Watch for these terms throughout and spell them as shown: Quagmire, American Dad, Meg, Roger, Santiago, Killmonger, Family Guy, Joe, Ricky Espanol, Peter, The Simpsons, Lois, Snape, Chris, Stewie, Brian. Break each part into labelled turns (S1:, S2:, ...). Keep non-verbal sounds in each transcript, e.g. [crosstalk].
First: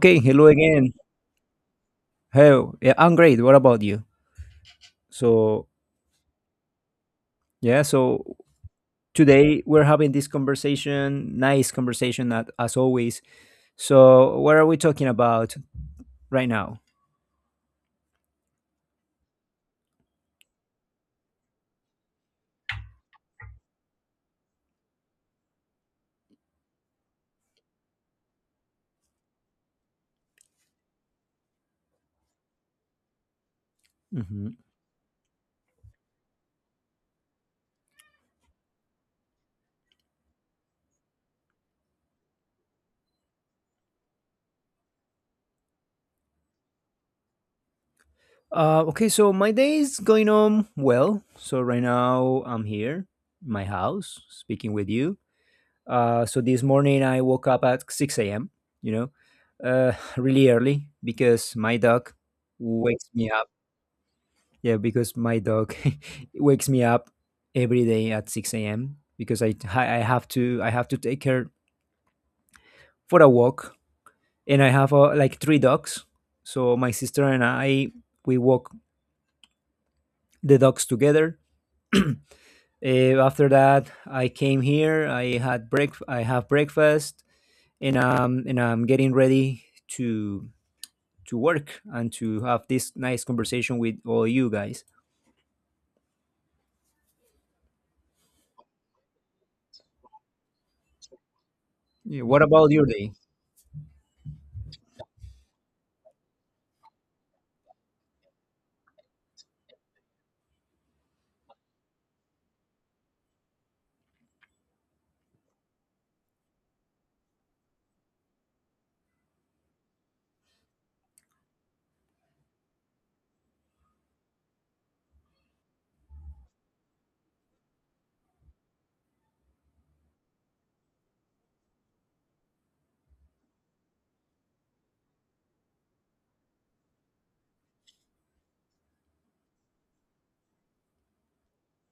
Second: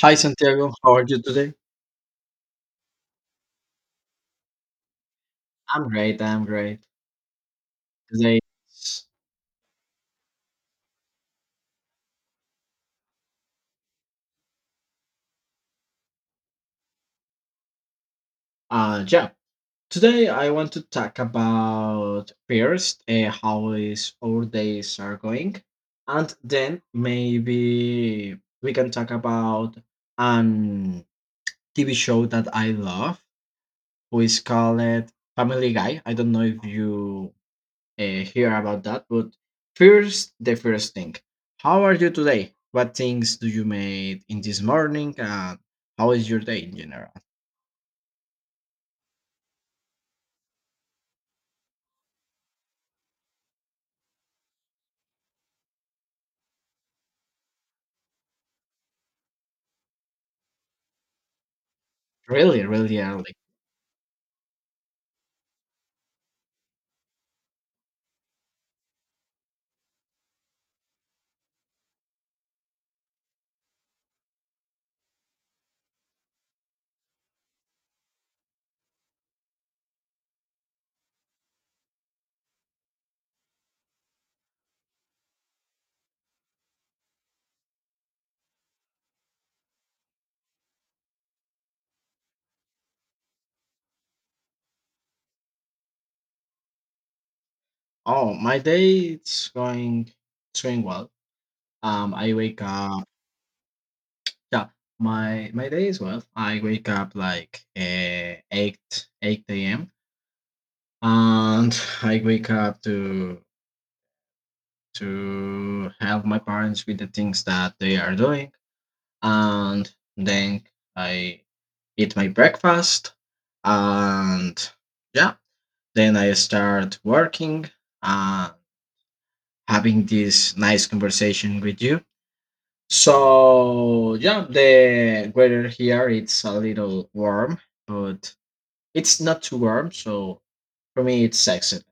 S1: Hi
S2: hello
S1: Santiago,
S2: again.
S1: how are you today?
S2: How? Yeah, I'm great. What about you? So,
S1: I'm great. I'm great.
S2: yeah, so
S1: Today,
S2: today we're having this conversation, nice conversation at, as always. So, what are we talking about right now?
S1: yeah. Today I want to talk about first how is our days are going, and then maybe we can talk about an TV show that I love, who is
S2: hmm
S1: called Family Guy. I don't know if you hear about that. But first, the first thing. How are you today? What things do you made in this morning? And how is your day in general?
S2: Okay, so my day is going on well. So, right now I'm here, my house, speaking with you. This morning I woke up at 6 a.m., you know, [laughs] really early because my dog
S1: Really, really
S2: wakes me.
S1: early.
S2: Yeah, because my dog [laughs] wakes me up every day at 6 a.m. because I have to I have to take her for a walk, and I have like 3 dogs. So my sister and I we walk the dogs together. After that, I came here. I had break. I have breakfast, and I'm getting ready to work and to have this nice conversation with all you guys.
S1: Oh, my day it's going well.
S2: Yeah,
S1: I
S2: what
S1: wake
S2: about your
S1: up.
S2: day?
S1: Yeah, my day is well. I wake up like eight a.m. and [laughs] I wake up to help my parents with the things that they are doing and then I eat my breakfast and yeah, then I start working and having this nice conversation with you. So yeah, the weather here it's a little warm, but it's not too warm, so for me it's excellent.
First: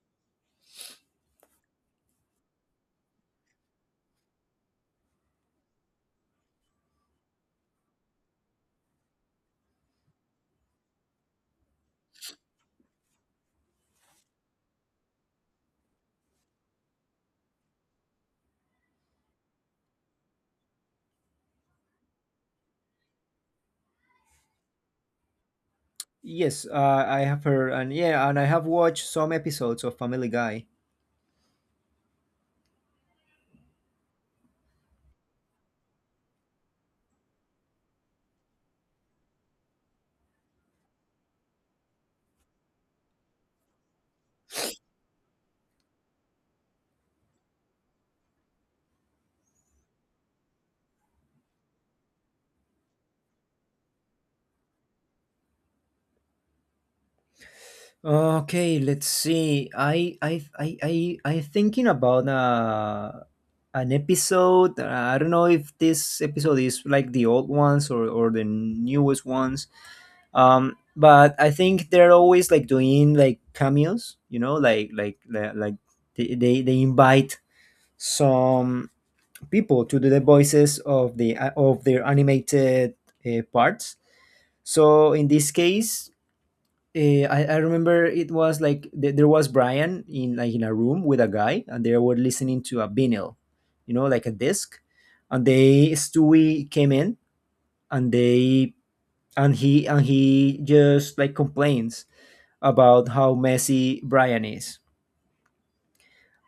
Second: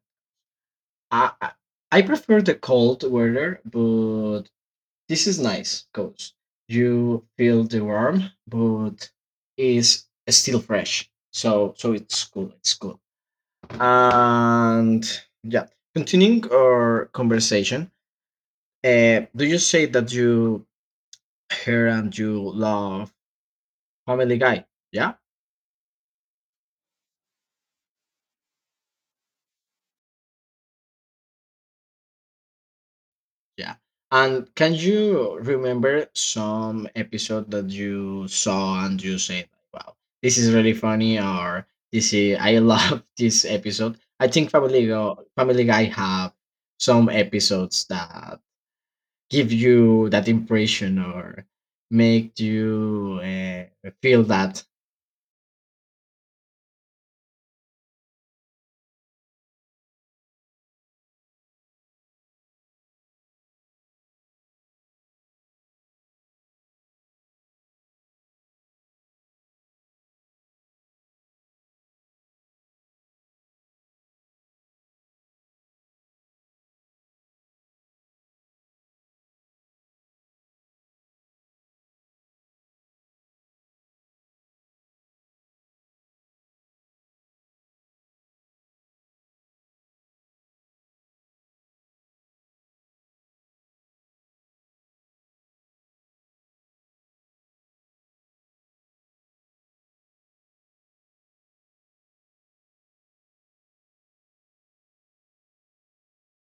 S1: i i, I prefer the cold weather, but this is nice because you feel the warm, but is still fresh. So it's cool. It's cool. And yeah, continuing our conversation. Do you say that you hear and you love Family Guy? Yeah.
S2: Yes, I have heard, and yeah, and I have watched some episodes of Family Guy.
S1: Yeah. And can you remember some episode that you saw and you said, wow, this is really funny or this is, I love [laughs] this episode. I think Family Guy have some episodes that give you that impression or make you feel that.
S2: Okay, let's see. I thinking about an episode. I don't know if this episode is like the old ones or the newest ones. But I think they're always like doing like cameos. You know, like they invite some people to do the voices of the of their animated parts. So in this case, I remember it was like there was Brian in like in a room with a guy, and they were listening to a vinyl, you know, like a disc. And they Stewie came in, and they and he just like complains about how messy Brian is.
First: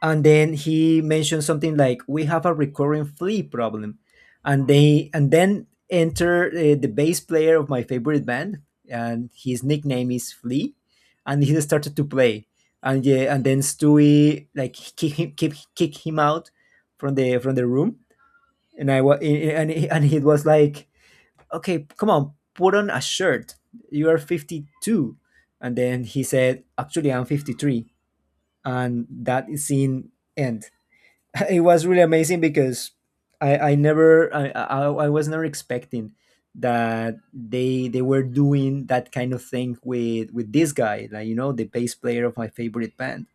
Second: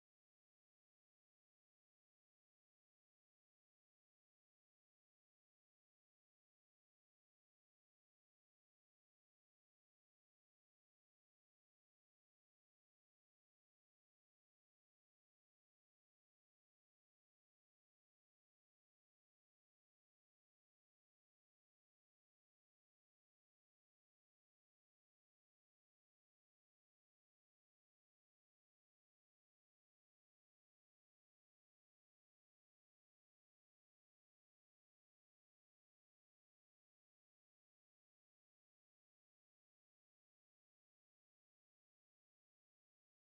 S2: And then he mentioned something like we have a recurring flea problem, and then enter the bass player of my favorite band, and his nickname is Flea, and he started to play. And yeah, and then Stewie like kick him kick, kick him out from the room. And I was and, he- and it was like, okay, come on, put on a shirt, you are 52. And then he said, actually, I'm 53, and that scene end. [laughs] It was really amazing because I I was never expecting that they were doing that kind of thing with this guy, like, you know, the bass player of my favorite band.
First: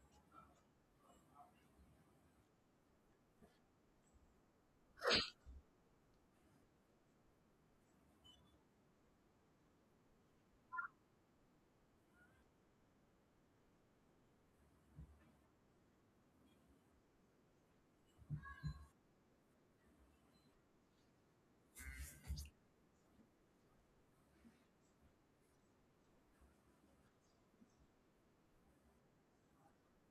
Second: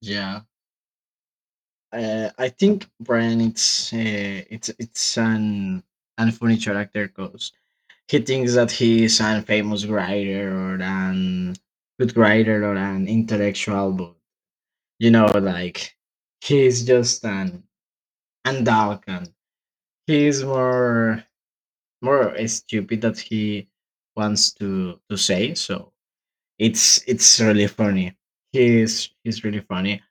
S1: Yeah. I think Brian, it's an furniture actor. He thinks that he is a famous writer or an good writer or an intellectual, but you know, like he's just an andalkan. He is more stupid that he wants to say. So it's really funny. He's really funny.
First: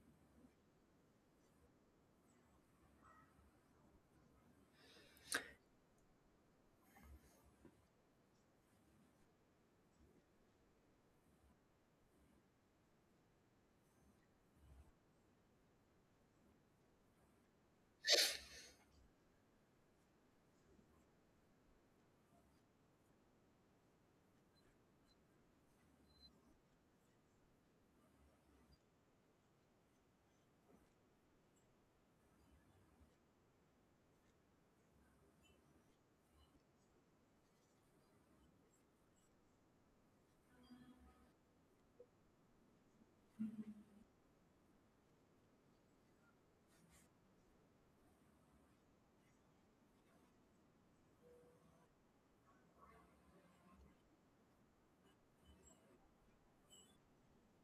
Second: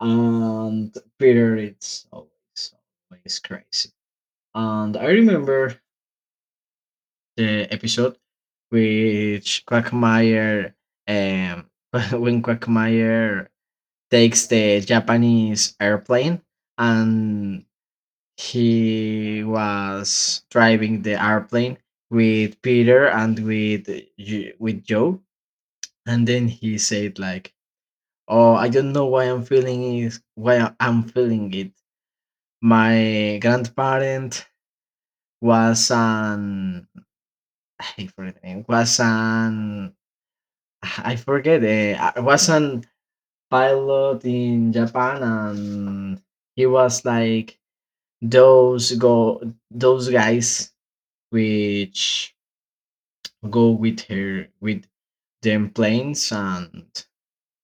S1: And Peter, it's always crazy. And I remember the episode which Quagmire um [laughs] when Quagmire takes the Japanese airplane and he was driving the airplane with Peter and with with Joe, and then he said like, oh, I don't know why I'm feeling it. My grandparent was an [laughs] I forget the name, was an I forget. I was an pilot in Japan, and he was like those go those guys which go with her with them planes and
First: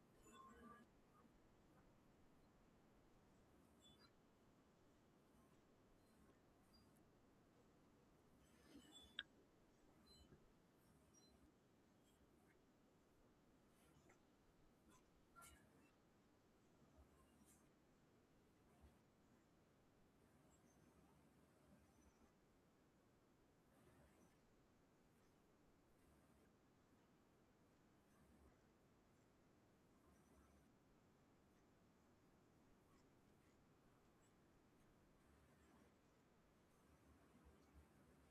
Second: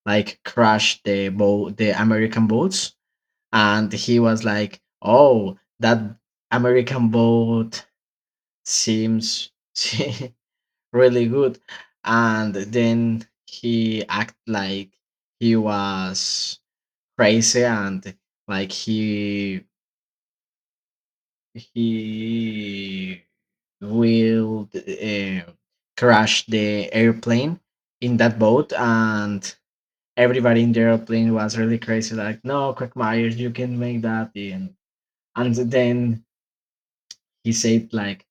S1: like crash the boat, the American boats. And he was like, "Oh, that American boat seems [laughs] really good." And then he act like he was crazy and like he will crash the airplane in that boat, and everybody in the airplane was really crazy, like, no Quagmire you can make that. And then he said like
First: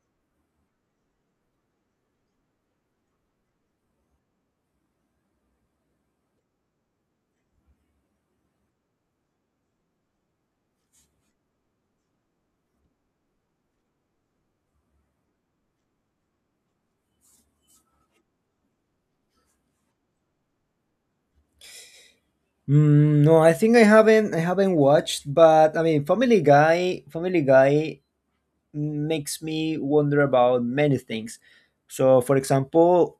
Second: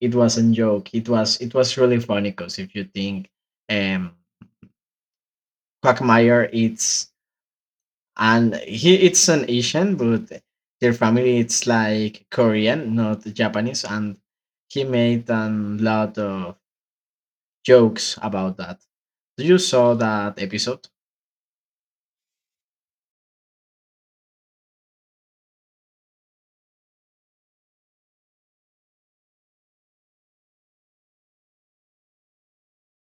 S1: it wasn't joke. It was really funny because if you think um Quagmire it's and he it's an Asian, but their family it's like Korean, not Japanese, and he made a lot of jokes about that. Do you saw that episode?
S2: Mm, no, I think I haven't watched, but I mean Family Guy makes me wonder about many things. So for example,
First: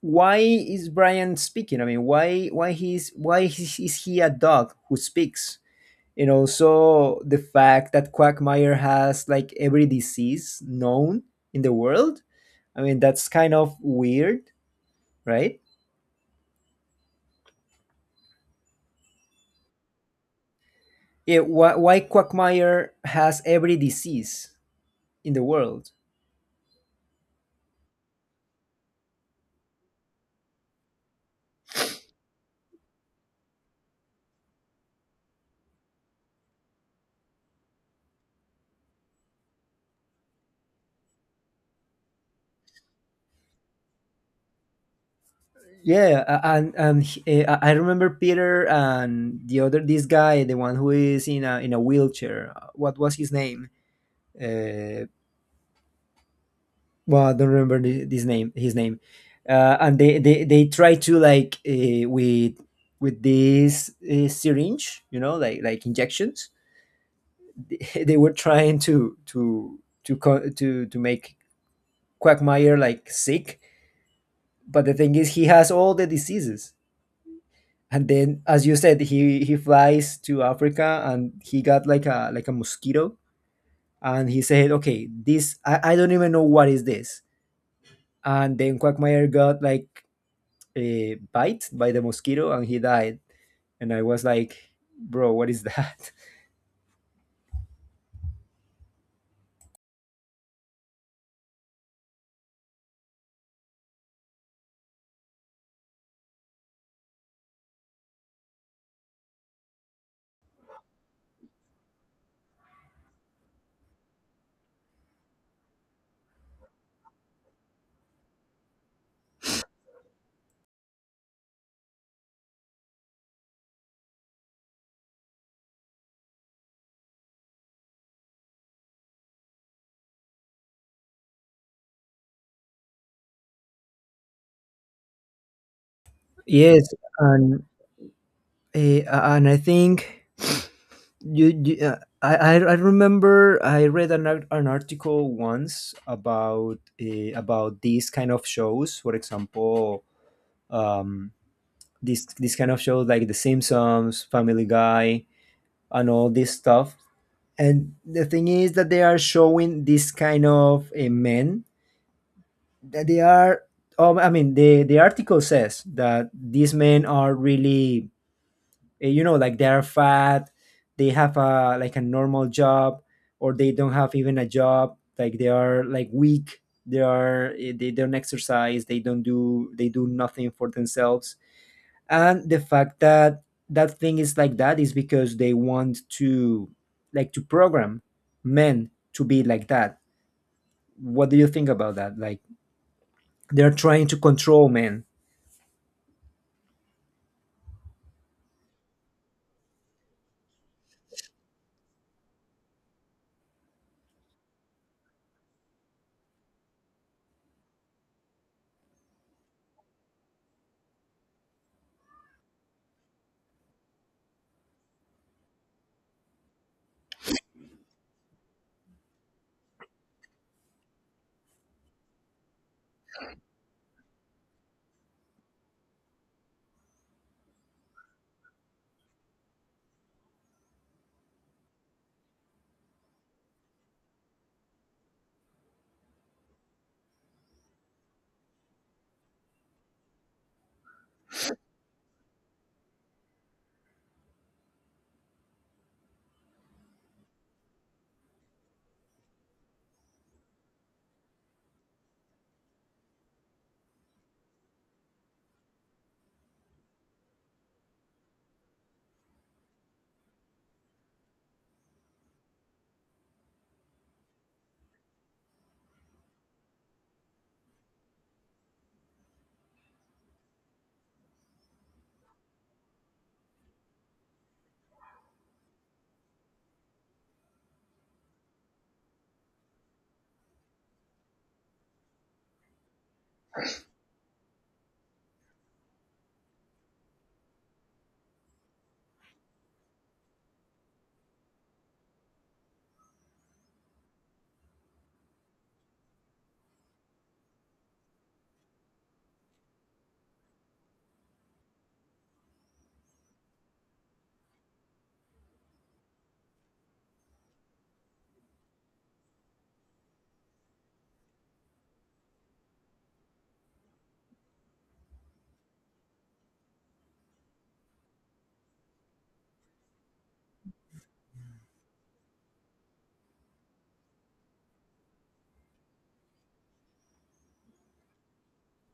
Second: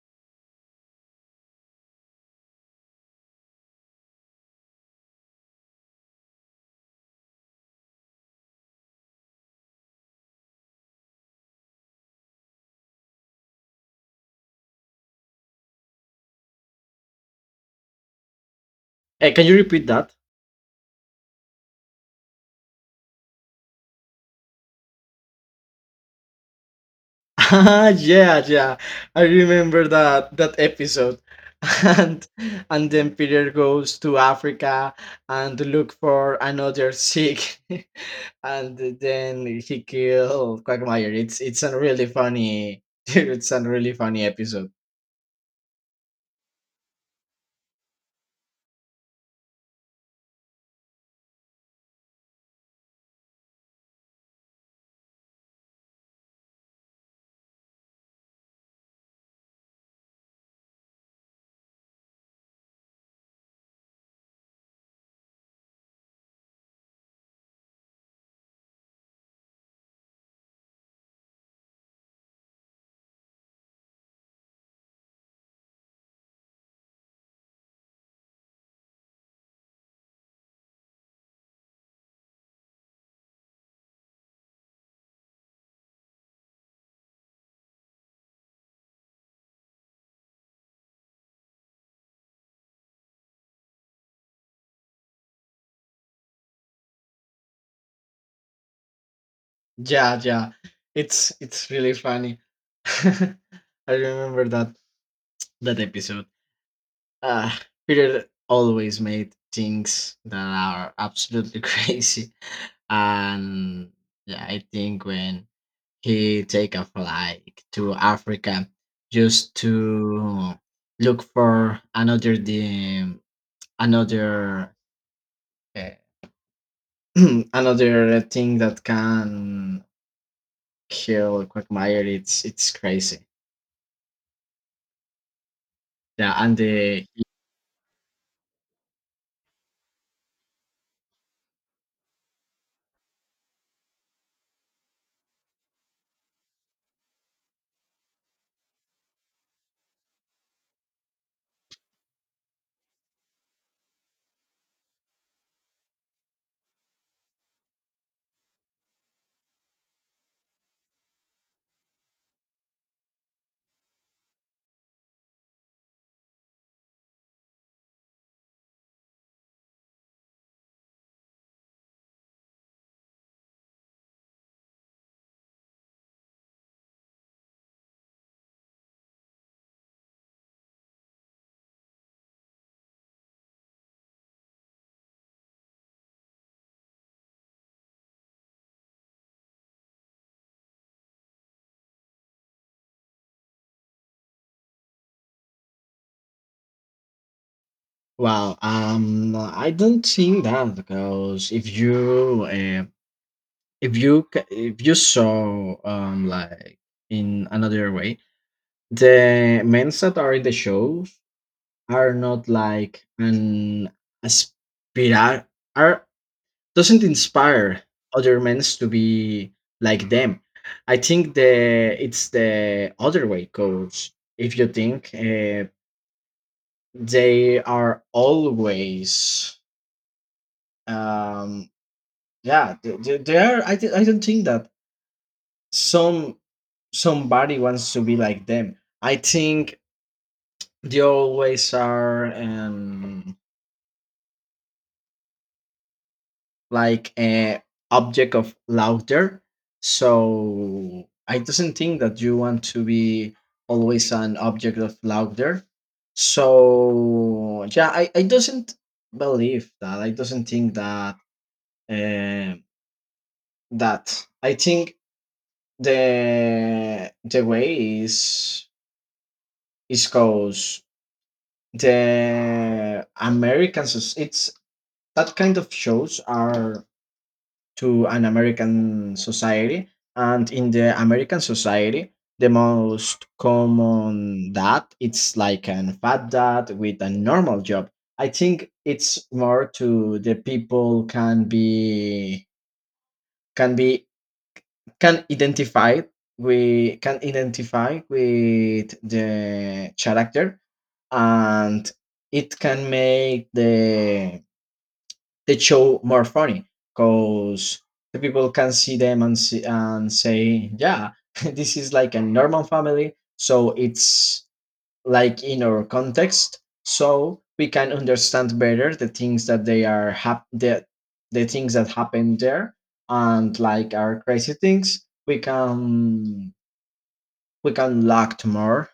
S2: why is Brian speaking? I mean, why is he a dog who speaks? And also the fact that Quagmire has like every disease known in the world. I mean, that's kind of weird, right?
S1: Hey, can you repeat that?
S2: Yeah, why Quagmire has every disease in the world?
S1: [laughs] Ah, yeah, yeah. I remember that episode. [laughs] And and then Peter goes to Africa and look for another sick, [laughs] and then he kill Quagmire. It's a really funny. [laughs] It's a really funny episode.
S2: Yeah, a- and he- eh, I remember Peter and the other this guy, the one who is in a wheelchair. What was his name? Uh, well, I don't remember this name, his name, and they try to like with this syringe, you know, like injections. [laughs] They were trying to to make Quagmire like sick, but the thing is, he has all the diseases. And then, as you said, he flies to Africa, and he got like a mosquito, and he said, "Okay, this I don't even know what is this." And then Quagmire got like bite by the mosquito, and he died. And I was like, bro, what is that? [laughs]
S1: Yeah, yeah. It's really funny. [laughs] I remember that episode. Uh, Peter always made things that are absolutely [laughs] crazy, and yeah, I think when he take a flight to Africa just to look for another uh, [clears throat] another thing that can kill Quagmire, it's crazy. Yeah, and
S2: Yes,
S1: the
S2: and uh, I think you, you I remember I read an article once about these kind of shows. For example, um, this this kind of shows like The Simpsons, Family Guy, and all this stuff. And the thing is that they are showing this kind of men that they are I mean, the article says that these men are really you know, like they're fat, they have a like a normal job, or they don't have even a job, like they are like weak, they are they don't exercise, they don't do, they do nothing for themselves. And the fact that that thing is like that is because they want to like to program men to be like that. What do you think about that, like they're trying to control men?
S1: well, I don't think that because if you if you saw like in another way, the men that are in the shows are not like an aspira are doesn't inspire other men to be like them. I think the it's the other way because if you think they are always um yeah, they are I don't think that some somebody wants to be like them. I think they always are like a object of laughter, so I doesn't think that you want to be always an object of laughter. So yeah, I doesn't believe that. I doesn't think that um I think the way is cause the American it's that kind of shows are to an American society, and in the American society, the most common dad it's like an fat dad with a normal job. I think it's more to the people can be can be can identify, we can identify with the character, and it can make the show more funny because the people can see them and see, and say, yeah, [laughs] this is like a normal family, so it's like in our context, so we can understand better the things that the things that happen there. And like, our crazy things, we can locked more,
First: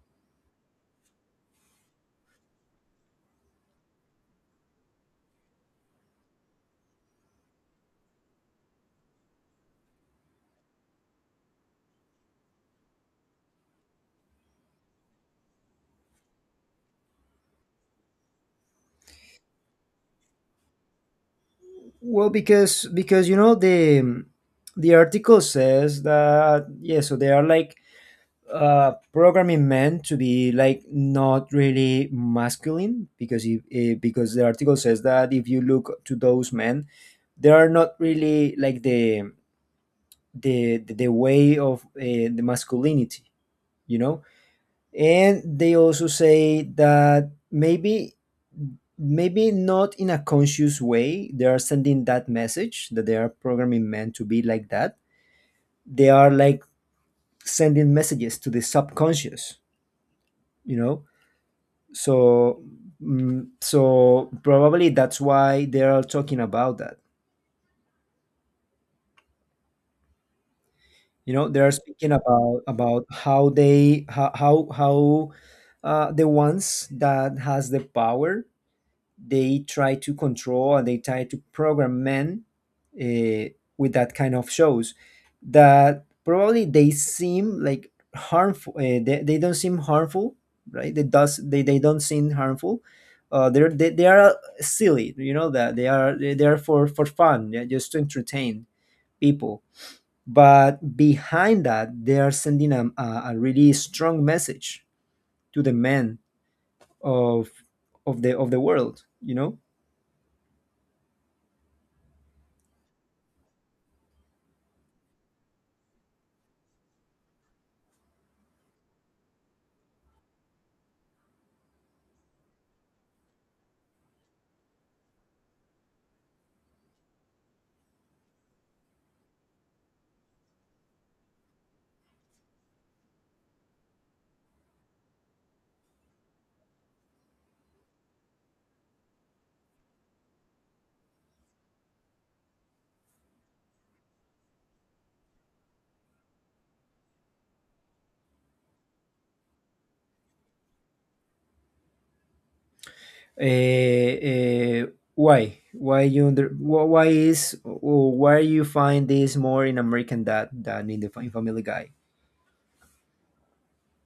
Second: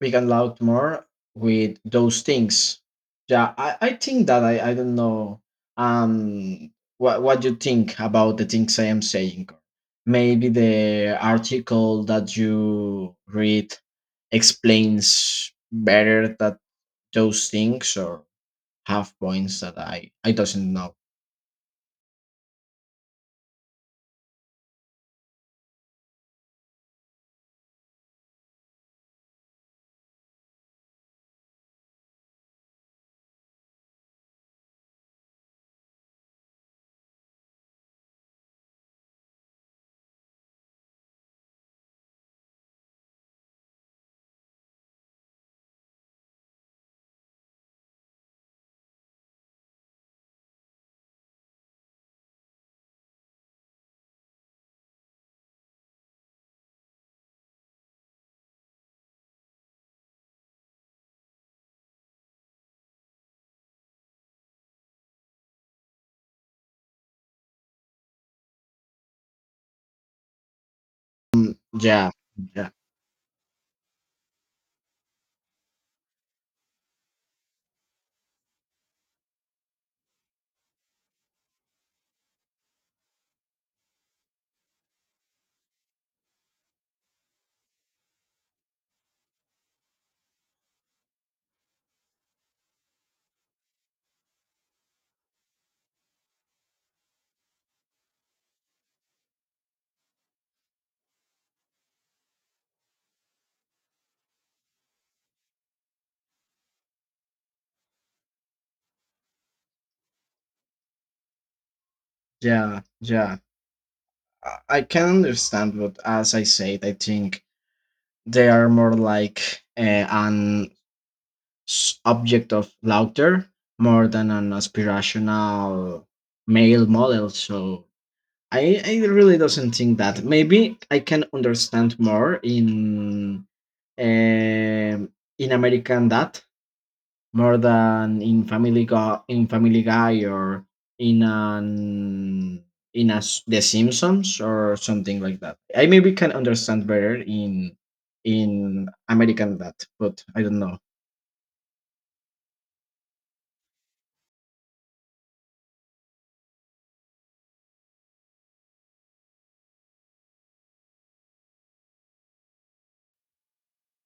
S1: we can loud more with those things. Yeah, I think that, I don't know, um what you think about the things I am saying. Maybe the article that you read explains better that those things or have points that I doesn't know.
S2: Well, because you know the article says that, yeah, so they are like programming men to be like not really masculine, because if eh, because the article says that if you look to those men, they are not really like the way of the masculinity, you know. And they also say that maybe not in a conscious way they are sending that message, that they are programming men to be like that. They are like sending messages to the subconscious, you know. So mm, so probably that's why they are talking about that. You know,
S1: Mm,
S2: they are
S1: yeah,
S2: speaking about
S1: yeah,
S2: how how the ones that has the power, they try to control and they try to program men uh, with that kind of shows that probably they seem like harmful. They don't seem harmful, right? They don't seem harmful. They are silly, you know, that they are for fun, yeah, just to entertain people. But behind that, they are sending a really strong message to the men of of the world, you know.
S1: yeah, yeah. I can understand, but as I said, I think they are more like an object of laughter more than an aspirational male model. So I really doesn't think that. Maybe I can understand more um in American Dad more than in in Family Guy, or in an in a, The Simpsons or something like that. I maybe can understand better in American that, but I don't know.
S2: uh, uh, why you under wh- why is, or why you find this more in American Dad than in the in Family Guy?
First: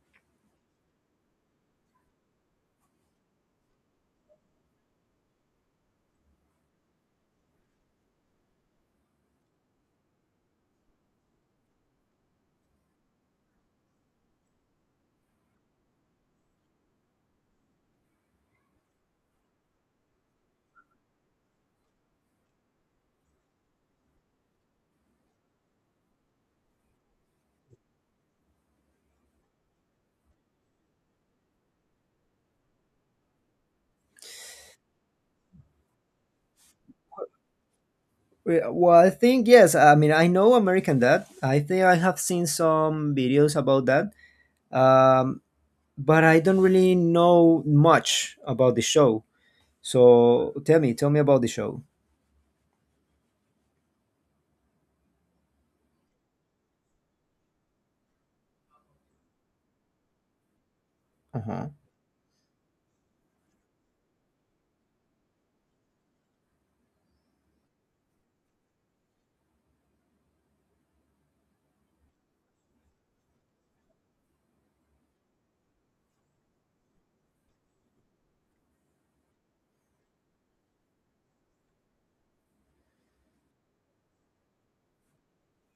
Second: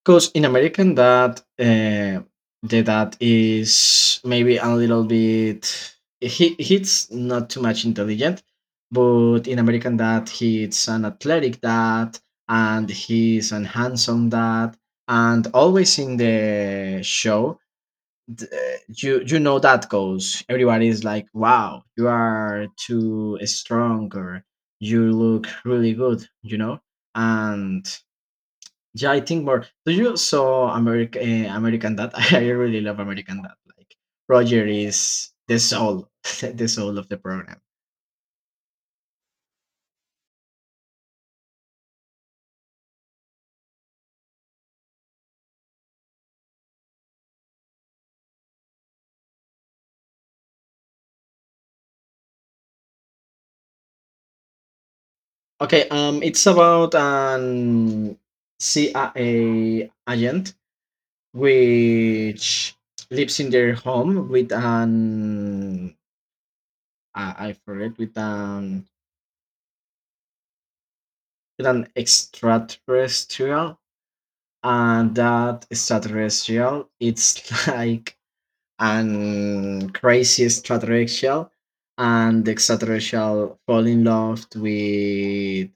S1: 'Cause in American that the dad is maybe a little bit he's not too much intelligent, but in American dad he's an athletic dad and he's an handsome dad. And always in the show you you know that goes, everybody is like, wow, you are too strong, or you look really good, you know. And yeah, I think more. Do you saw America, American Dad? [laughs] I really love American Dad. Like Roger is the soul, [laughs] the soul of the program.
S2: I think yes, I mean, I know American Dad, I think I have seen some videos about that, um, but I don't really know much about the show. So tell me about the show.
S1: Okay, it's about an CIA agent
S2: Uh-huh.
S1: which lives in their home with an I forget with an extraterrestrial, and that extraterrestrial it's [laughs] like and crazy extraterrestrial, and the extraterrestrial fall in love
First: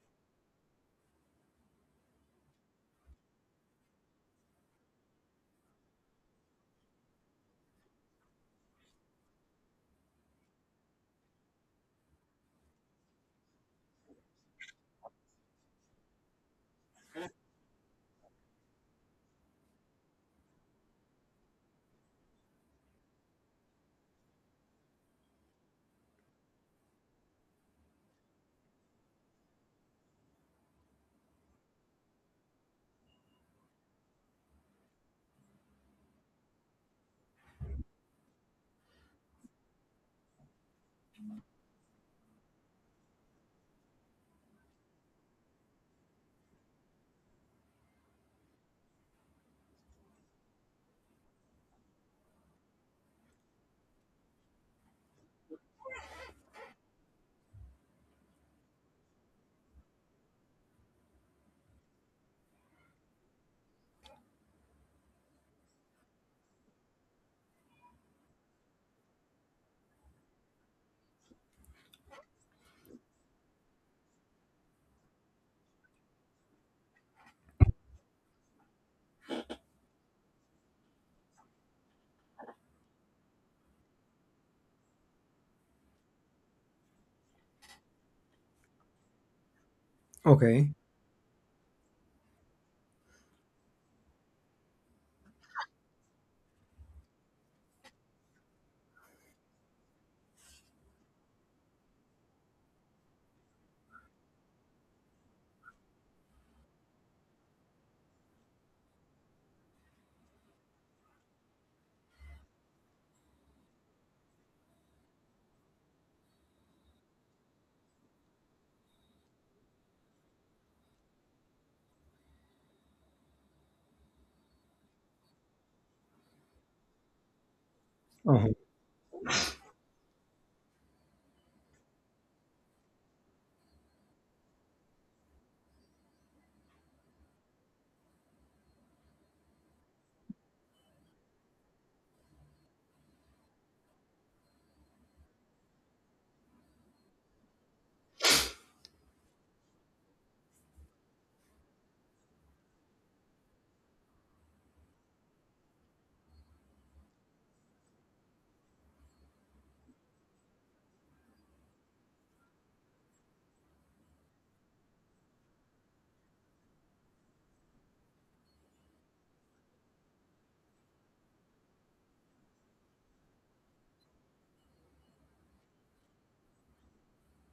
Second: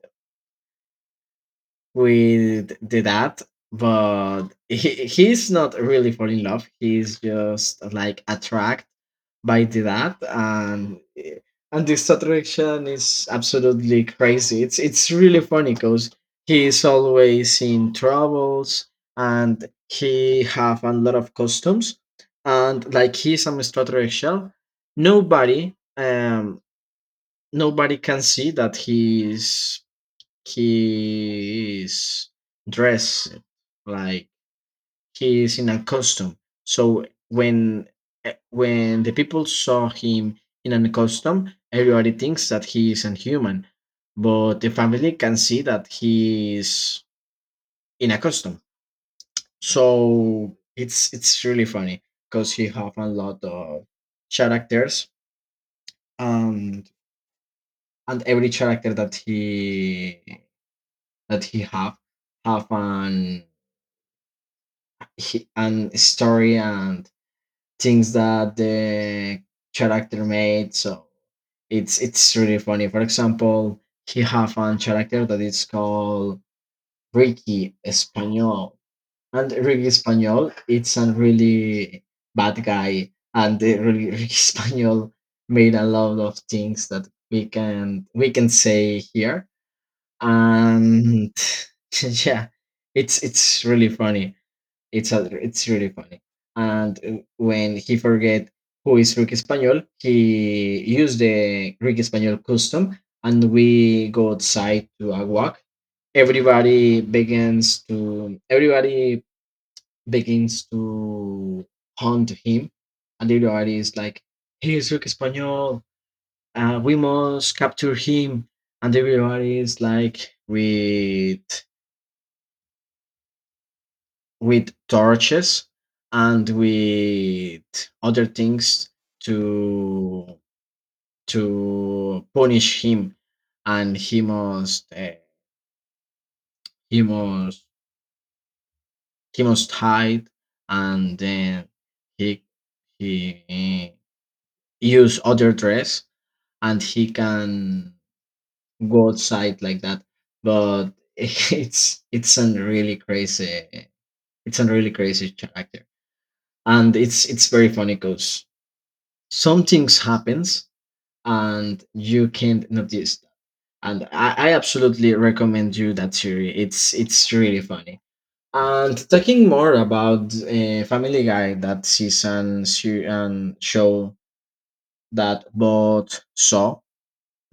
S1: with the dad. But he's not really fall in love, he's just like attract by the dad. And and this attraction is absolutely crazy. It's really funny because he is always in troubles, and he have a lot of customs, and like he's an extraterrestrial. nobody um Nobody can see that he's dressed like he is in a costume. So when when the people saw him in a costume, everybody thinks that he is a human, but the family can see that he is in a costume. So it's really funny because he have a lot of characters, and and every character that he have an an story and things that the character made. So it's really funny. For example, he have a character that is called Ricky Espanol, and Ricky Espanol it's a really bad guy, and the really [laughs] Ricky Espanol made a lot of things that we can say here,
S2: Okay.
S1: and [laughs] yeah, it's really funny. It's other. It's really funny. And when he forget who is Rick Espanol, he used the Rick Espanol custom, and we go outside to a walk. Everybody begins to begins to hunt him, and everybody is like, "Here's Rick Espanol. We must capture him." And everybody is like, with. With torches and with other
S2: Uh-huh.
S1: things to punish him. And he must he must he must hide, and then he he use other dress, and he can go outside like that. But [laughs] it's a really crazy, it's a really crazy character. And it's very funny because some things happens and you can't notice that. And I absolutely recommend you that series. It's really funny. And talking more about Family Guy, that season se- and show that both saw,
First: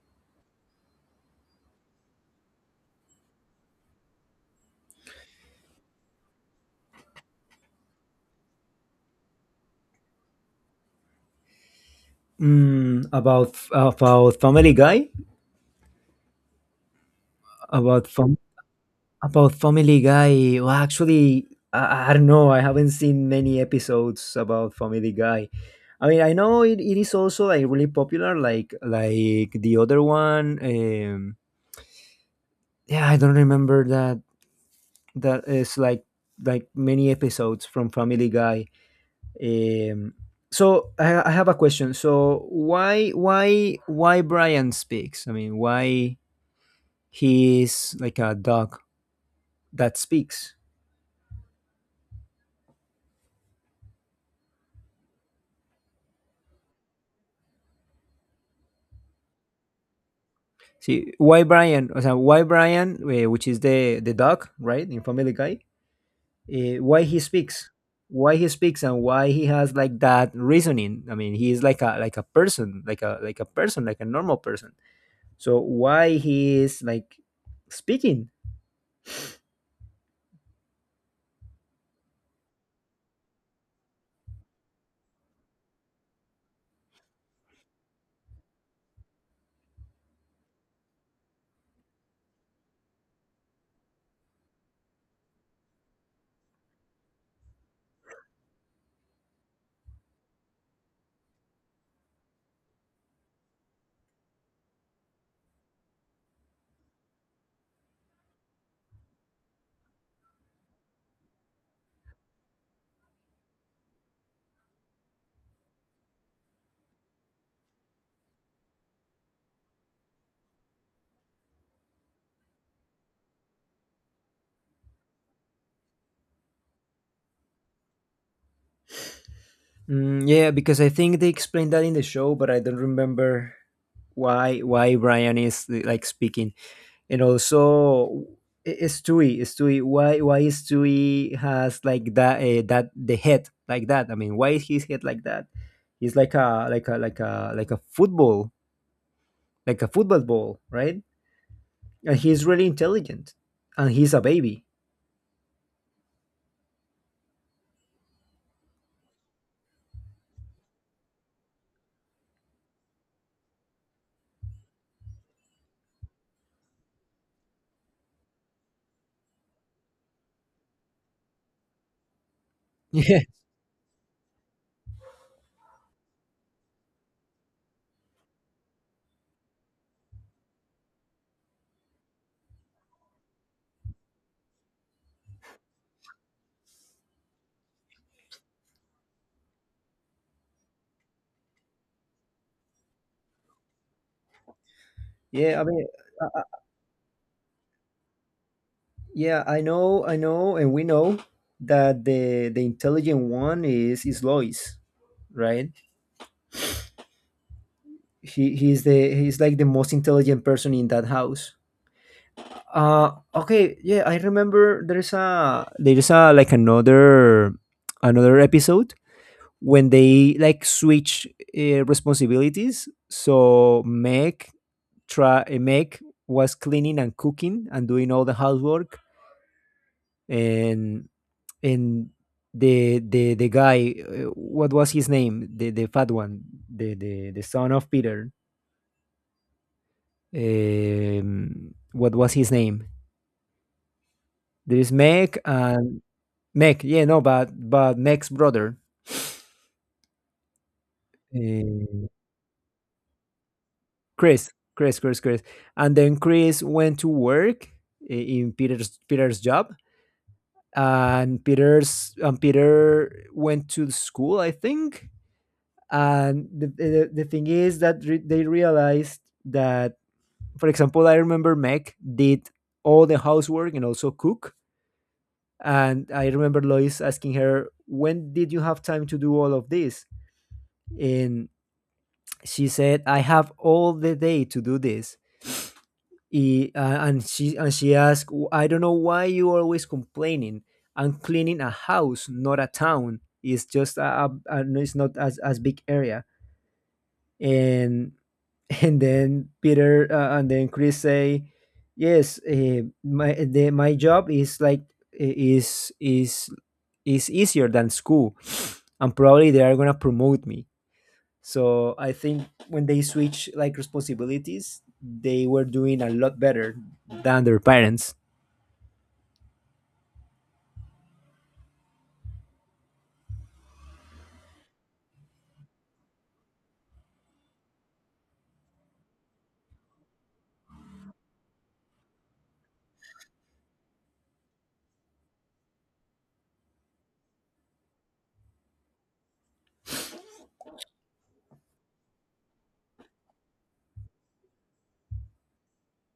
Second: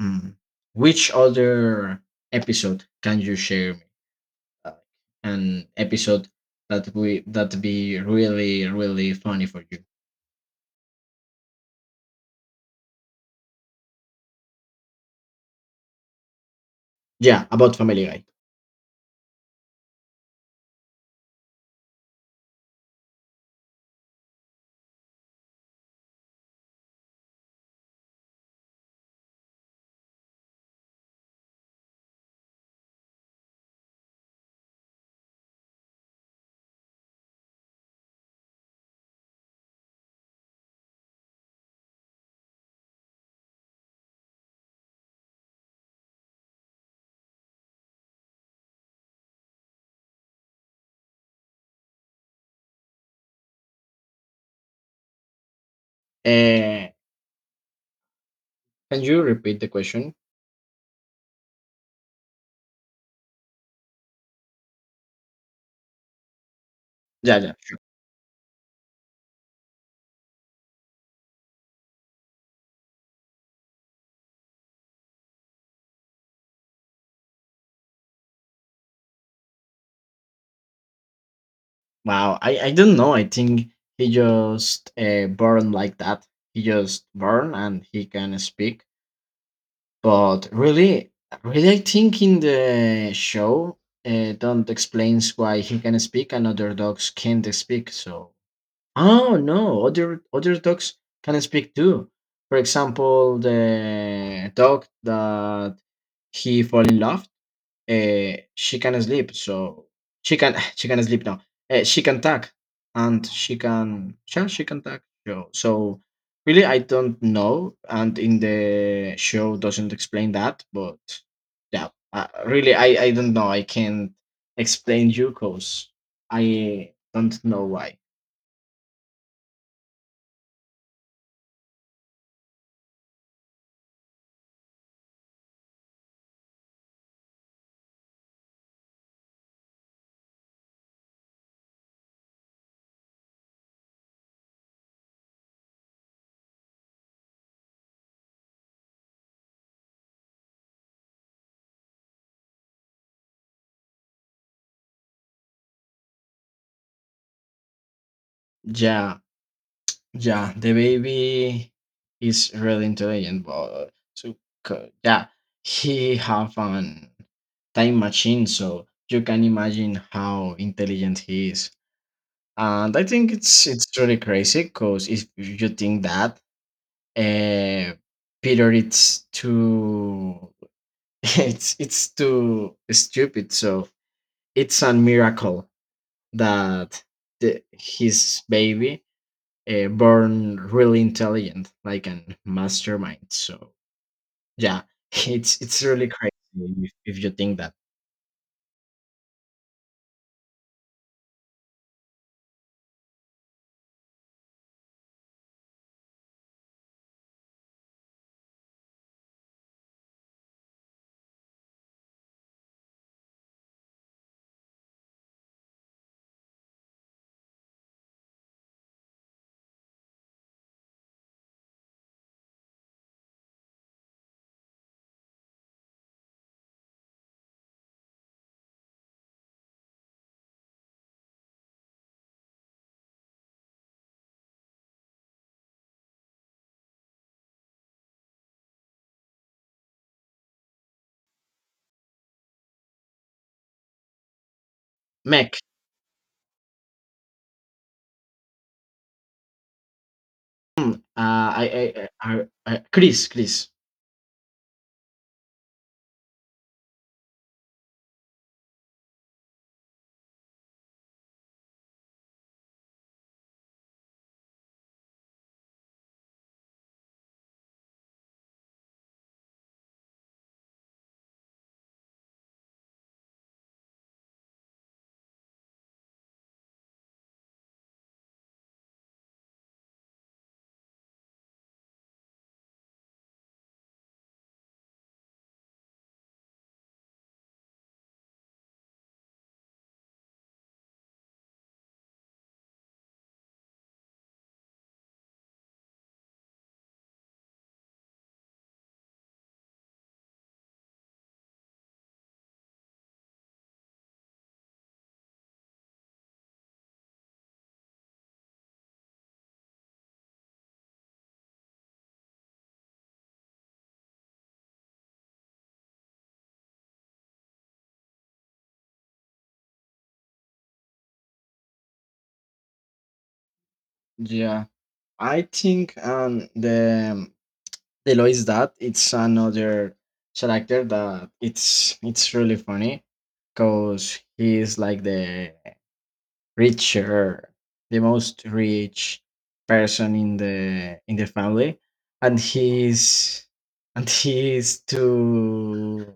S1: mm, which other episode can you share me, uh, an episode that we that be really really funny for you?
S2: Mm, about Family Guy.
S1: Yeah, about Family
S2: about
S1: Guy.
S2: fam- about Family Guy. Well, actually, I don't know. I haven't seen many episodes about Family Guy. I mean, I know it, it is also like really popular, like the other one. Yeah, I don't remember that. That is like many episodes from Family Guy. Um, so I have a question. So why Brian speaks? I mean, why he is like a dog that speaks?
S1: uh, can you repeat the question?
S2: See, why Brian? O sea, why Brian, which is the dog, right, in Family Guy, eh, why he
S1: Yeah, yeah,
S2: speaks,
S1: sure.
S2: why he speaks, and why he has like that reasoning. I mean, he is like a person, like a person, like a normal person. So why he is like speaking?
S1: Wow, I don't know. I think he just born like that. He just born and he can speak. But really, really, I think in the show, don't explains why he can speak and other dogs can't speak. So, oh no, other dogs can speak too. For example, the dog that he fall in love. She can sleep, so she can [sighs] she can sleep now. She can talk, and she can yeah, she can talk. So really, I don't know, and in the show doesn't explain that, but yeah, really, I don't know. I can't explain you because I don't know why.
S2: Mm, yeah, because I think they explained that in the show, but I don't remember why Brian is like speaking. And also i- Stewie. Why Stewie has like that that the head like that? I mean, why is his head like that? He's like a like a football, like a football ball, right? And he's really intelligent, and he's a baby.
S1: Yeah, yeah, the baby is really intelligent, but so yeah, he have an time machine so you can imagine how intelligent he is.
S2: [laughs]
S1: And I
S2: Yeah.
S1: think it's really crazy because if you think that uh Peter it's too [laughs] it's too stupid, so it's a miracle that his baby born really intelligent like an mastermind. So yeah, [laughs]
S2: Yeah,
S1: it's
S2: I
S1: it's
S2: mean,
S1: really
S2: uh,
S1: crazy.
S2: uh,
S1: If you think that
S2: yeah, I know, and we know that the intelligent one is Lois, right? He he's the he's like the most intelligent person in that house. Okay, yeah, I remember there's a like another episode when they like switch responsibilities. So Meg try, Meg was cleaning and cooking and doing all the housework, and and the guy, what was his name? The fat one, the son of Peter. What was his name? There is Meg,
S1: mech.
S2: and Meg, yeah, no, but Meg's brother,
S1: Mm, uh, I,
S2: uh,
S1: I, I, Chris, Chris.
S2: Chris. And then Chris went to work in Peter's job, and Peter went to school, I think. And the thing is that they realized that, for example, I remember Meg did all the housework and also cook. And I remember Lois asking her, "When did you have time to do all of this?" And she said, I have all the day to do this. And she and she asked, I don't know why you are always complaining. I'm cleaning a house, not a town. It's just it's not as, as big area." And [laughs] and then Chris say, yes, my job is like is is is easier than school, and probably they are gonna promote me. So I think when they switch like responsibilities, they were doing a lot better than their parents.
S1: Yeah, I think the Lois that it's another character that it's really funny, because he is like the richer, the most rich person in the family, and he's and he is too.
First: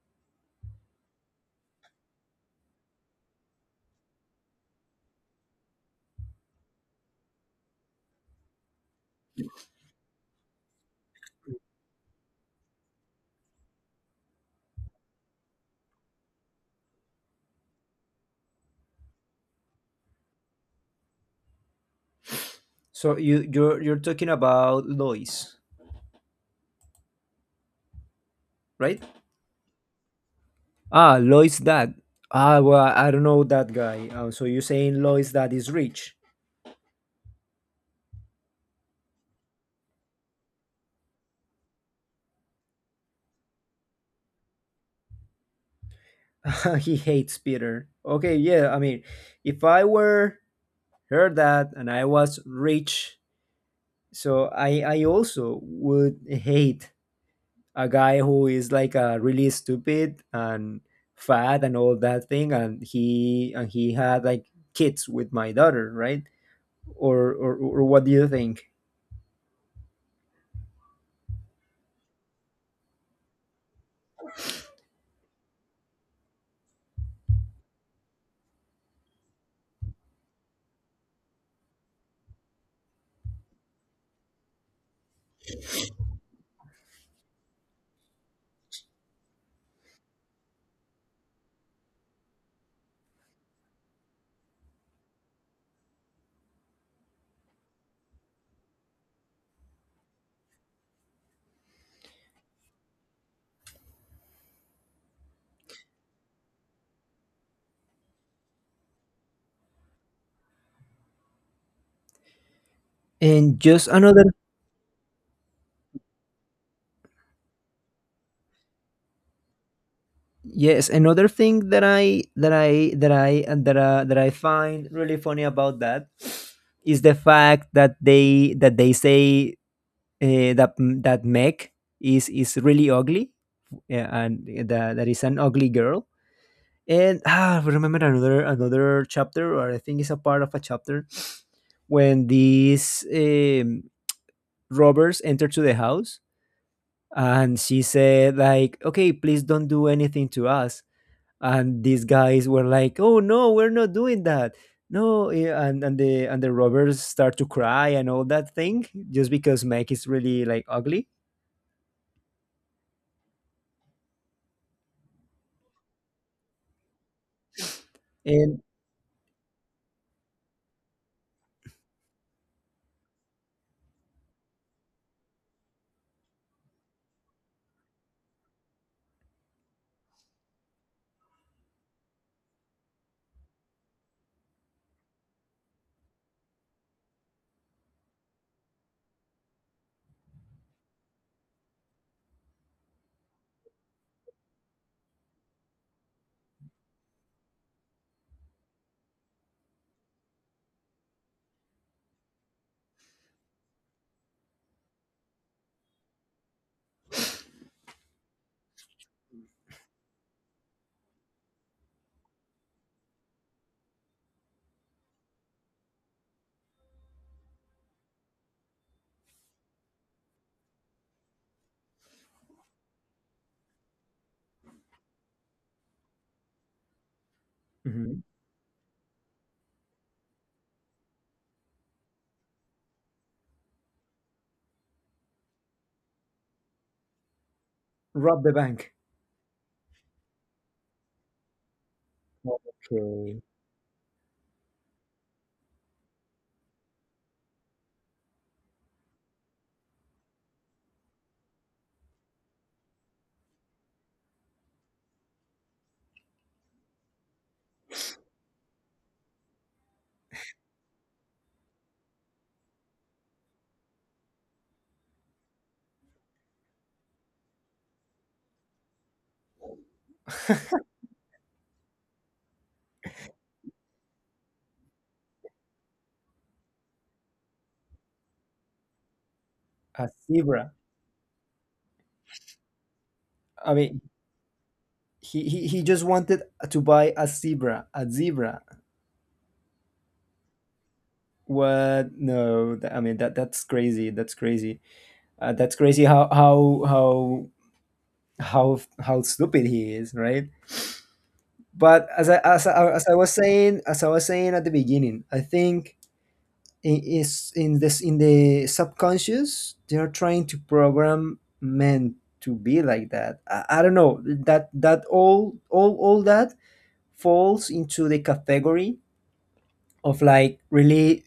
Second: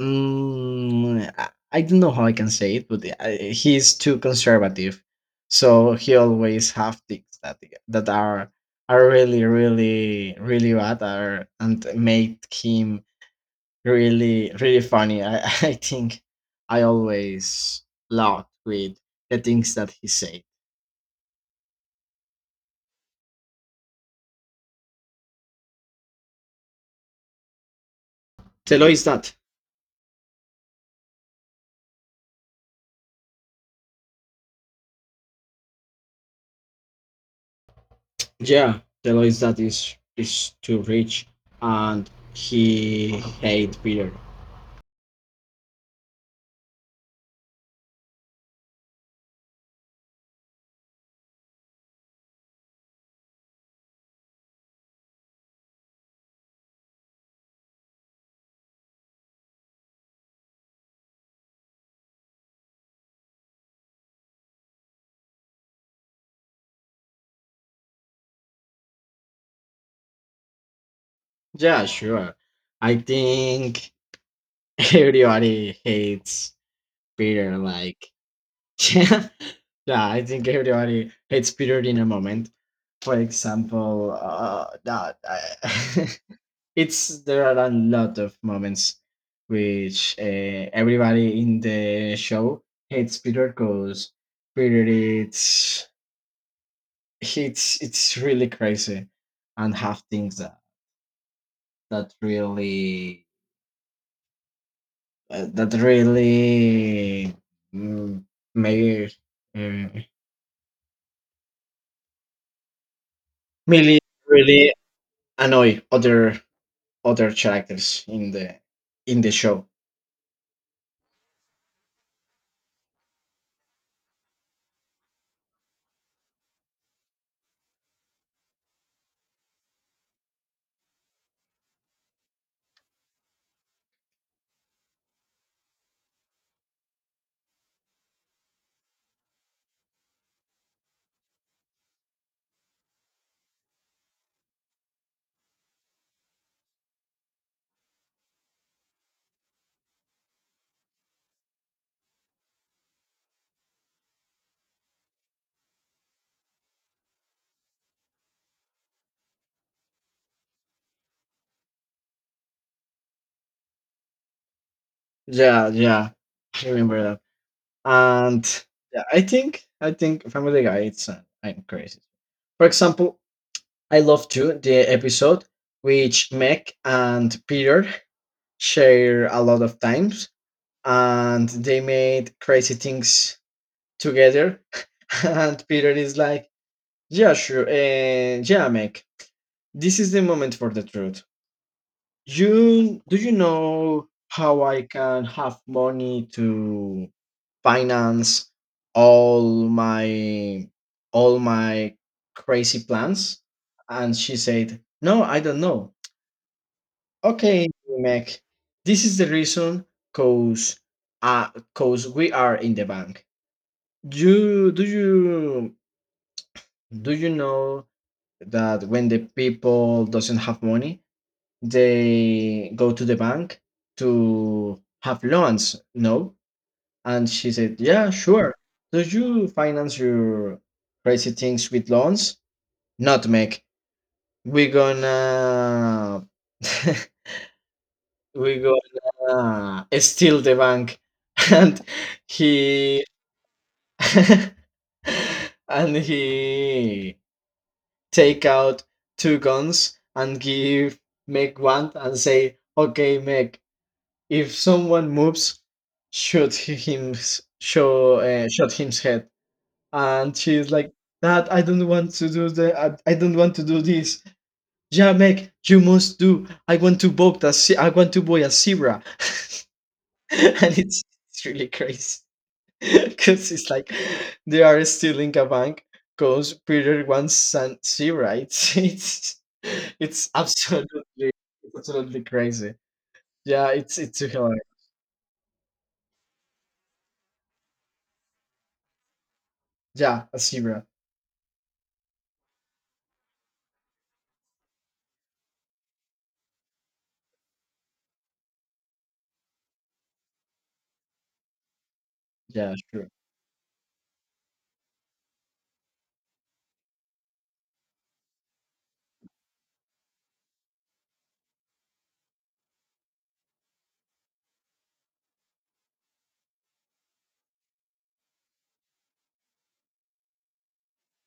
S1: I don't know how I can say it, but he too conservative, so he always have things that that are really, really, really bad, are and make him really, really funny. I [laughs] I think I always laugh with the things that he say.
S2: So you're talking about Lois,
S1: Telo
S2: right?
S1: is that,
S2: Ah, Lois dad. Ah, well, I don't know that guy. So you're saying Lois dad is rich?
S1: yeah, Telo is that is too rich, and he hate Peter.
S2: [laughs] He hates Peter. Okay, yeah. I mean, if I were her dad and I was rich, so I also would hate a guy who is like really stupid and fat and all that thing and he had like kids with my daughter, right? Or what do you think?
S1: Yeah, sure. I think [laughs] everybody hates Peter. Like, [laughs] yeah, I think everybody hates Peter in a moment. For example, [laughs] it's there are a lot of moments which everybody in the show hates Peter because Peter it's it's really crazy and have things that that really that really mm, may
S2: And just
S1: really
S2: another,
S1: really annoy other other characters in the show.
S2: yes, another thing that I that I that I that that I find really funny about that is the fact that they say that Meg is really ugly, yeah, and that is an ugly girl. And [sighs] ah, I remember another chapter, or I think it's a part of a chapter, when these robbers enter to the house, and she said like, "Okay, please don't do anything to us." And these guys were like, "Oh no, we're not doing that." No, and the robbers start to cry and all that thing just because Meg is really like ugly.
S1: Yeah, yeah, I remember that.
S2: And
S1: And yeah, I think Family Guy it's I'm crazy. For example, I love too the episode which Meg and Peter share a lot of times, and they made crazy things together. [laughs] And Peter is like, "Yeah, sure. And yeah, Meg, this is the moment for the truth. You do you know how I can have money to finance all my all my crazy plans?" And she said, "No, I don't know." "Okay, Meg, this is the reason cause cause we are in the bank. You do you do you know that when the people doesn't have money they go to the bank to have loans, no?" And she said, "Yeah,
S2: mhm,
S1: sure." "Do you finance your crazy things with loans? Not make, we're gonna [laughs]
S2: rob the
S1: we're
S2: bank.
S1: gonna steal the bank." [laughs] And he
S2: Okay,
S1: [laughs] and he take out two guns and give Meg one and say, "Okay, Meg, if someone moves, shoot him, shot him's head." And she's like, "That I don't want to do the, I don't want to do this." "Yeah, Meg, you must do. I want to book the, I want to boy a zebra." [laughs] And
S2: [laughs]
S1: it's really crazy. [laughs] Because it's like they are stealing a bank because Peter wants some sea rights. [laughs]
S2: a zebra.
S1: It's absolutely crazy. Yeah,
S2: I mean,
S1: it's hilarious.
S2: he just wanted to buy a zebra, a zebra.
S1: Yeah, a zebra.
S2: What no th- I mean that's crazy, that's crazy, that's crazy how stupid he is, right? But as I as
S1: Yeah,
S2: I, as
S1: sure.
S2: I was saying as I was saying at the beginning, I think is in this in the subconscious they're trying to program men to be like that. I don't know, that that all that falls into the category of like really,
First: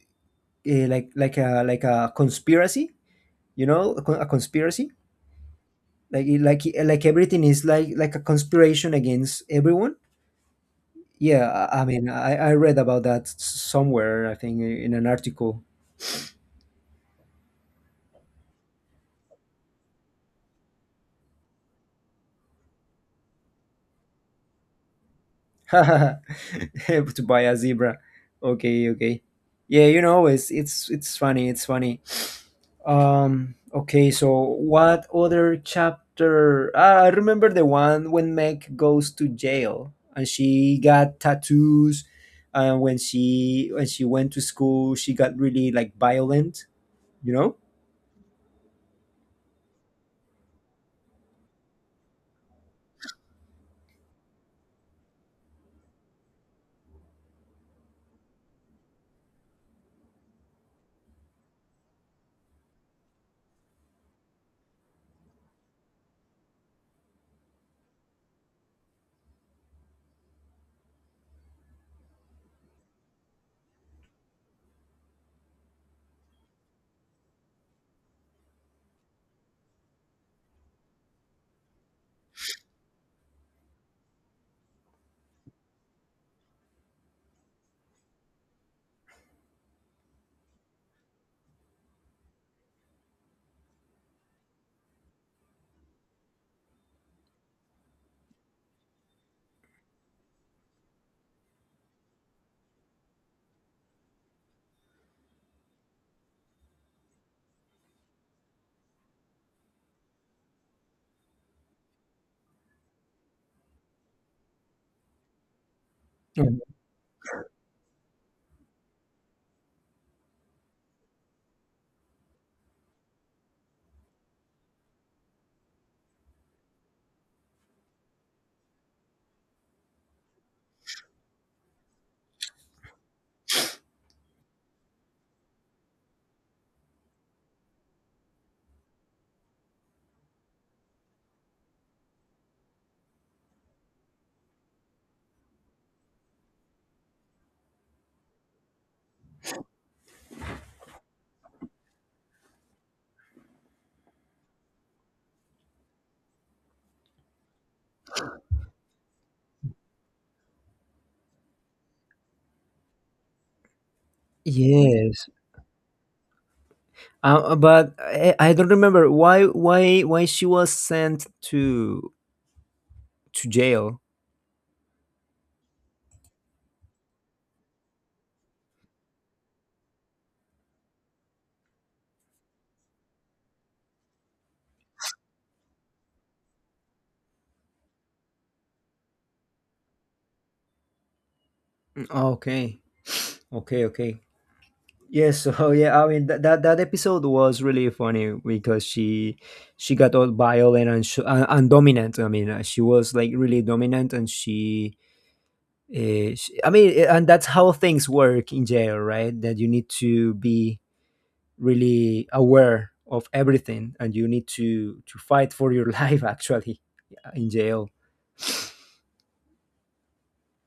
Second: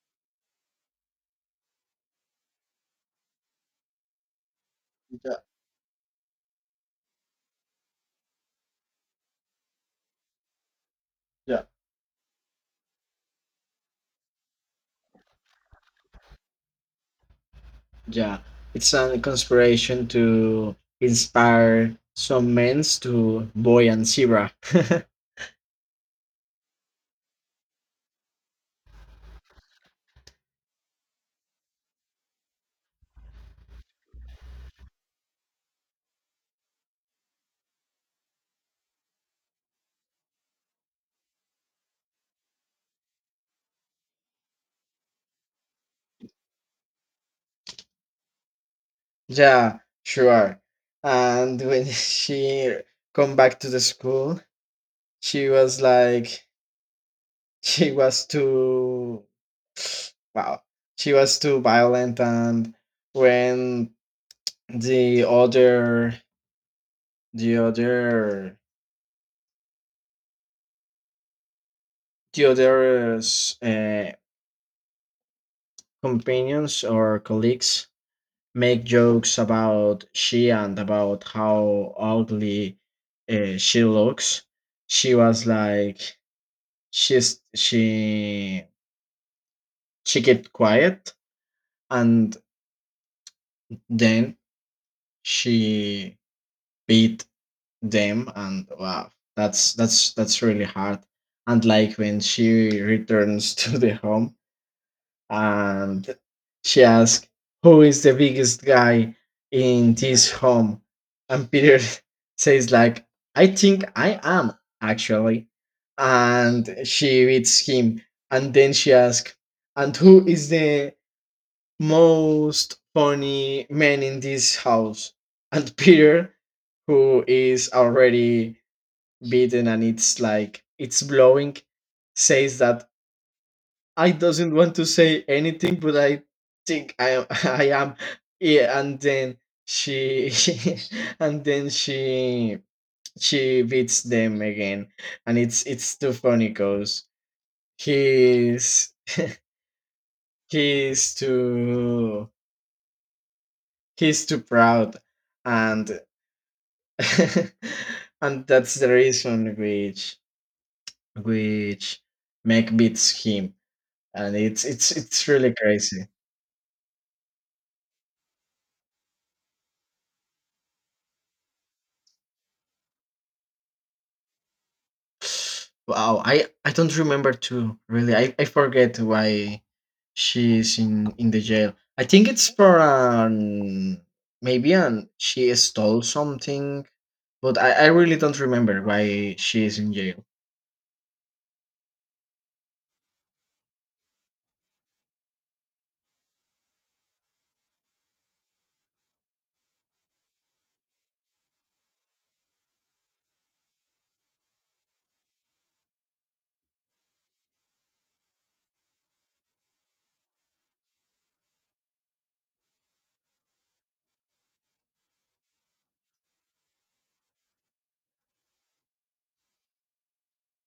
S2: like a conspiracy, you know, a conspiracy,
S1: Yeah,
S2: like like everything is like a conspiration against everyone, yeah.
S1: yeah,
S2: I mean I read about that somewhere, I think, in an article.
S1: yeah. It's a conspiration to inspire some men to boy and zebra.
S2: [laughs] To buy a zebra. Okay, okay, yeah, you know, it's funny, it's funny. Okay, so what other chapter? Ah, I remember the one when Meg goes to jail and she got tattoos. And when she went to school, she got really like violent, you know?
S1: [laughs] Yeah, sure. And when [laughs] she come back to the school, she was like she was too [sniffs] wow she was too violent. And when the other the other the other uh, companions or colleagues make jokes about she and about how ugly she looks, she was like she's she kept quiet, and then she beat them. And wow, that's really hard. And like when she returns, [laughs] to the home, and she asks who is the biggest guy in this home, and Peter [laughs] says like, "I think I am, actually."
S2: Mhm.
S1: And she beats him. And then she asks, "And who is the most funny man in this house?" And Peter, who is already beaten and it's like it's blowing, says that, "I doesn't want to say anything, but I think I am." [laughs] "I am." Yeah, and then she [laughs] and then she beats them again. And it's too funny because he's he's too he's too proud, and [laughs] and that's the reason which make beats him. And it's
S2: Yes.
S1: really crazy.
S2: But I don't remember why she was sent to jail.
S1: Wow, I don't remember too really. I forget why she's in the jail. I think it's for an, maybe an she stole something, but I really don't remember why she is in jail.
S2: Okay. Okay, okay. Yes, so [laughs] yeah, I mean that episode was really funny because she got all violent and and dominant. I mean, she was like really dominant, and I mean, and that's how things work in jail, right? That you need to be really aware of everything, and you need to fight for your [laughs] life, actually, yeah, in jail.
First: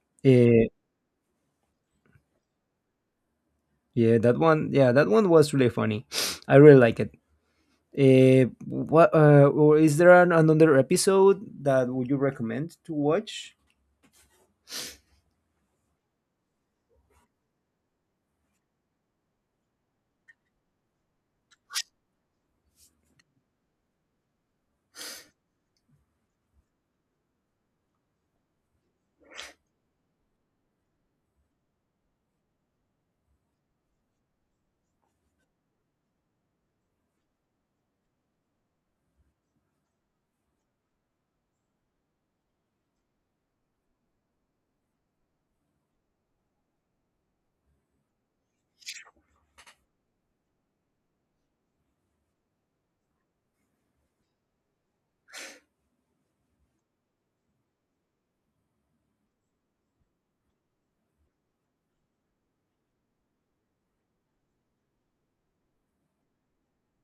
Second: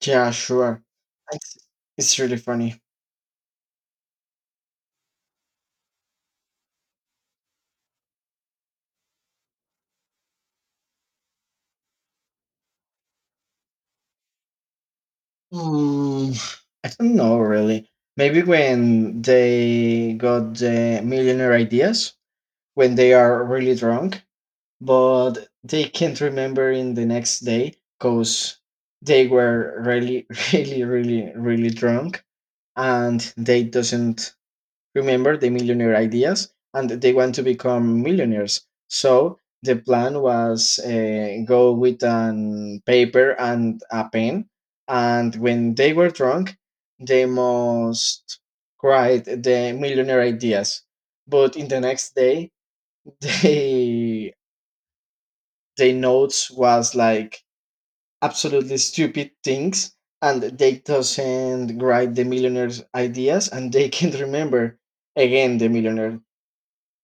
S1: Yeah,
S2: Uh,
S1: sure. It's it's really funny.
S2: yeah, that one was really funny. I really like it. What Or is there another episode that would you recommend to watch?
S1: Mm, I don't know really. Maybe when they got the millionaire ideas, when they are really drunk but they can't remember in the next day because they were really [laughs] really really really drunk, and they doesn't remember the millionaire ideas and they want to become millionaires. So the plan was go with an paper and a pen, and when they were drunk they must write the millionaire ideas. But in the next day [laughs] they their notes was like absolutely stupid things, and they doesn't write the millionaire's ideas and they [laughs] can't remember again the millionaire,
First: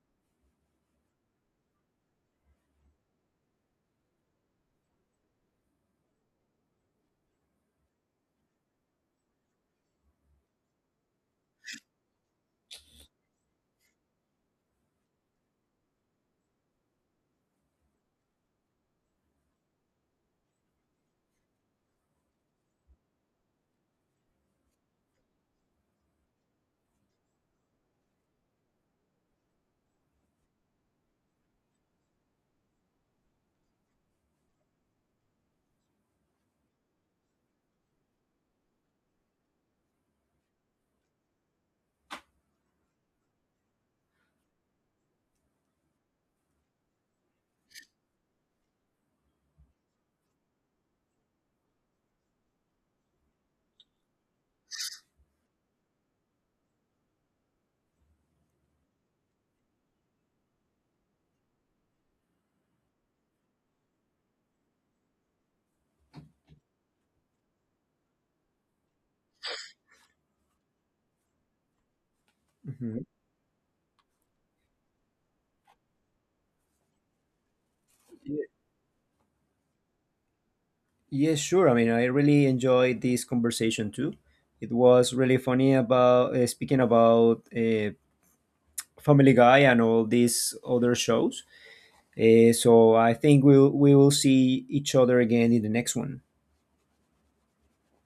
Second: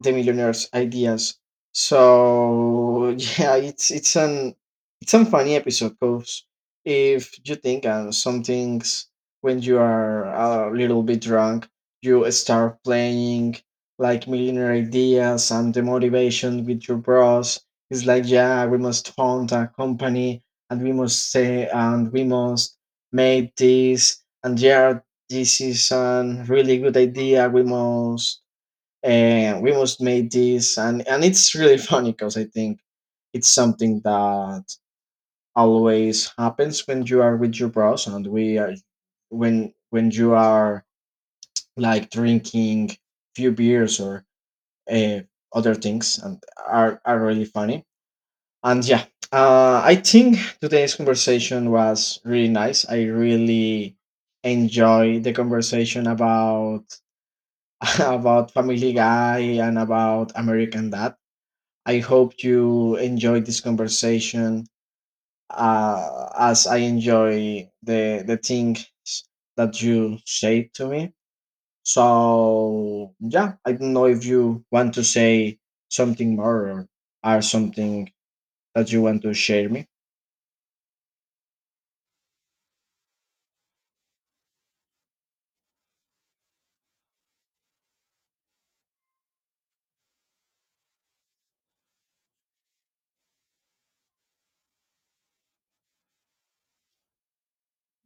S1: the Millionaire's Ideas. So [laughs] yeah, it's an it's a funny episode because if you think on some things when you are a little bit drunk, you start playing like millionaire ideas and the motivation with your bros. It's like, "Yeah, we must found a company and we must say and we must make this. And yeah, this is a really good idea. We must and we must make this." And it's really [laughs] funny because I think it's something that always happens when you are with your bros. And we are when you are like drinking few beers or uh, other things, and are really funny. And yeah, I think today's conversation was really nice. I really enjoy the conversation about [laughs] about Family Guy and about American Dad. I hope you enjoyed this conversation as I enjoy the things that you say to me.
S2: Mhm.
S1: So yeah, I don't know if you want to say something more, or something that you want to share me.
S2: Yes, sure. I mean, I really enjoyed this conversation too. It was really funny about speaking about Family Guy and all these other shows. So I think we will see each other again in the next one.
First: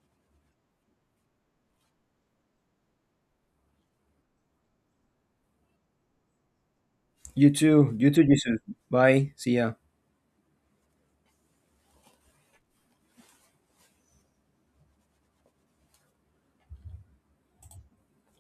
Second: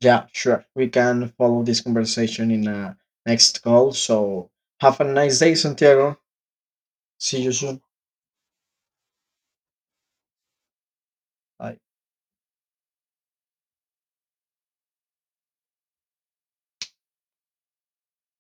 S1: Yeah, sure. We can follow this conversation in a next call. So have a nice day, Santiago. See
S2: You
S1: you soon.
S2: too. You too. Jesus. Bye. See ya.
S1: Bye.